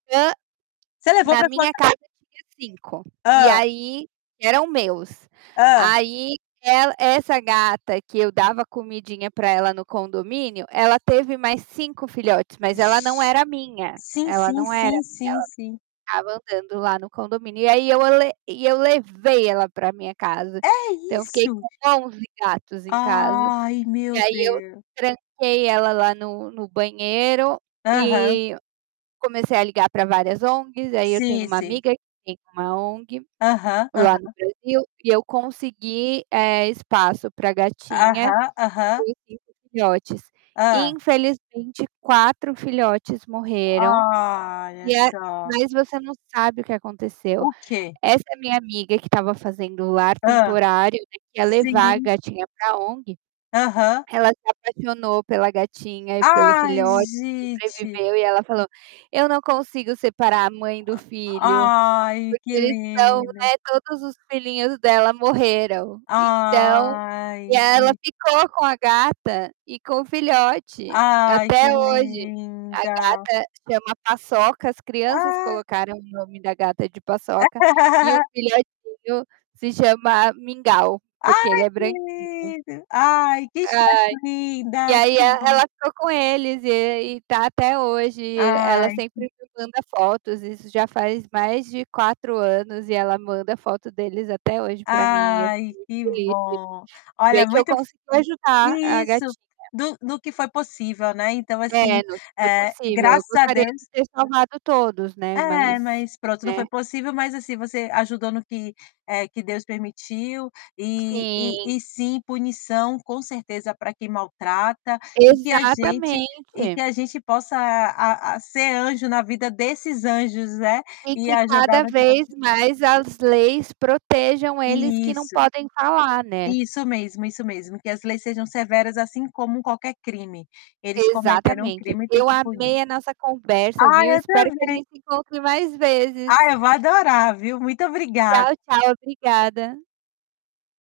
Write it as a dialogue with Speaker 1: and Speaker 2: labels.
Speaker 1: Hã,
Speaker 2: Você levou
Speaker 1: na
Speaker 2: para sua
Speaker 1: minha
Speaker 2: casa?
Speaker 1: casa tinha 5 e
Speaker 2: Hã?
Speaker 1: aí eram meus.
Speaker 2: Hã?
Speaker 1: Aí ela essa gata que eu dava comidinha para ela no condomínio, ela teve mais 5 filhotes, mas
Speaker 2: Gen
Speaker 1: ela não era minha,
Speaker 2: Sim
Speaker 1: ela
Speaker 2: sim
Speaker 1: não era
Speaker 2: sim
Speaker 1: minha,
Speaker 2: sim sim.
Speaker 1: ela ficava andando lá no condomínio e aí eu a le e eu levei ela para minha casa,
Speaker 2: É
Speaker 1: então eu fiquei
Speaker 2: isso.
Speaker 1: com 11 gatos em casa,
Speaker 2: Ai
Speaker 1: e
Speaker 2: meu
Speaker 1: aí eu
Speaker 2: Deus.
Speaker 1: tranquei ela lá no no banheiro
Speaker 2: Aham.
Speaker 1: e comecei a ligar para várias ONGs aí eu tenho
Speaker 2: Sim,
Speaker 1: uma
Speaker 2: sim.
Speaker 1: amiga que tem uma ONG,
Speaker 2: Aham,
Speaker 1: lá no
Speaker 2: aham.
Speaker 1: Brasil e eu consegui, eh, espaço para gatinha,
Speaker 2: Aham. Aham.
Speaker 1: e os 5 filhotes.
Speaker 2: Hã.
Speaker 1: Infelizmente 4 filhotes morreram,
Speaker 2: Ah, olha
Speaker 1: e a
Speaker 2: só.
Speaker 1: mas você não sabe o que aconteceu,
Speaker 2: O quê?
Speaker 1: essa minha amiga que estava fazendo o lar
Speaker 2: Hã.
Speaker 1: temporário, né, que ia levar a
Speaker 2: Sim.
Speaker 1: gatinha para ONG,
Speaker 2: Aham.
Speaker 1: ela se apaixonou pela gatinha e pelo
Speaker 2: Ai,
Speaker 1: filho
Speaker 2: gente.
Speaker 1: sobreviveu e ela falou: "Eu não consigo separar a mãe do filho,
Speaker 2: Ai, que
Speaker 1: porque eles são,
Speaker 2: linda.
Speaker 1: né, todos os filhinhos dela morreram", então, e
Speaker 2: Ai,
Speaker 1: aí ela
Speaker 2: gen
Speaker 1: ficou com a gata e com o filhote,
Speaker 2: Ai, que
Speaker 1: até hoje, a
Speaker 2: linda.
Speaker 1: gata chama Paçoca. As crianças
Speaker 2: Ah.
Speaker 1: colocaram o nome da gata de Paçoca, e o filhotinho se chama Mingau, porque ele
Speaker 2: Ai
Speaker 1: é
Speaker 2: que
Speaker 1: branquinho.
Speaker 2: lindo, ai que
Speaker 1: Ai,
Speaker 2: história
Speaker 1: e
Speaker 2: linda,
Speaker 1: aí e
Speaker 2: que
Speaker 1: ela
Speaker 2: bom.
Speaker 1: ficou com eles, e aí, está até hoje, e ela
Speaker 2: Ai
Speaker 1: sempre
Speaker 2: que
Speaker 1: me manda fotos, isso já faz mais de 4 anos e ela manda foto deles até hoje para mim, e eu fico
Speaker 2: ai
Speaker 1: muito
Speaker 2: que
Speaker 1: feliz de
Speaker 2: bom.
Speaker 1: de
Speaker 2: Olha,
Speaker 1: ver que eu
Speaker 2: muito f
Speaker 1: consigui ajudar a
Speaker 2: isso,
Speaker 1: gatinha.
Speaker 2: do do que foi possível, né, então assim,
Speaker 1: É, não foi
Speaker 2: eh,
Speaker 1: possível, eu
Speaker 2: graças a
Speaker 1: gostaria de
Speaker 2: Deus
Speaker 1: ter salvado todos, né,
Speaker 2: É,
Speaker 1: mas,
Speaker 2: mas, pronto, não
Speaker 1: né.
Speaker 2: foi possível, mas, assim você ajudou no que, eh, que Deus permitiu, e e
Speaker 1: Sim.
Speaker 2: e sim, punição, com certeza, para quem maltrata, e que a gente e
Speaker 1: Exatamente.
Speaker 2: que a gente possa a a ser anjo na vida desses anjos, né,
Speaker 1: E
Speaker 2: e
Speaker 1: que
Speaker 2: ajudar
Speaker 1: cada
Speaker 2: no que for
Speaker 1: vez
Speaker 2: possí
Speaker 1: mais as leis protejam eles que não
Speaker 2: Isso,
Speaker 1: podem falar, né.
Speaker 2: isso mesmo, isso mesmo, que as leis sejam severas assim como qualquer crime. Eles cometeram um
Speaker 1: Exatamente,
Speaker 2: crime e têm
Speaker 1: eu
Speaker 2: que punir.
Speaker 1: amei a nossa conversa,
Speaker 2: Ai
Speaker 1: viu,
Speaker 2: eu
Speaker 1: espero que a
Speaker 2: também.
Speaker 1: gente se encontre mais
Speaker 2: Ah,
Speaker 1: vezes.
Speaker 2: eu vou adorar, viu, muito obrigada.
Speaker 1: Tchau, tchau, obrigada.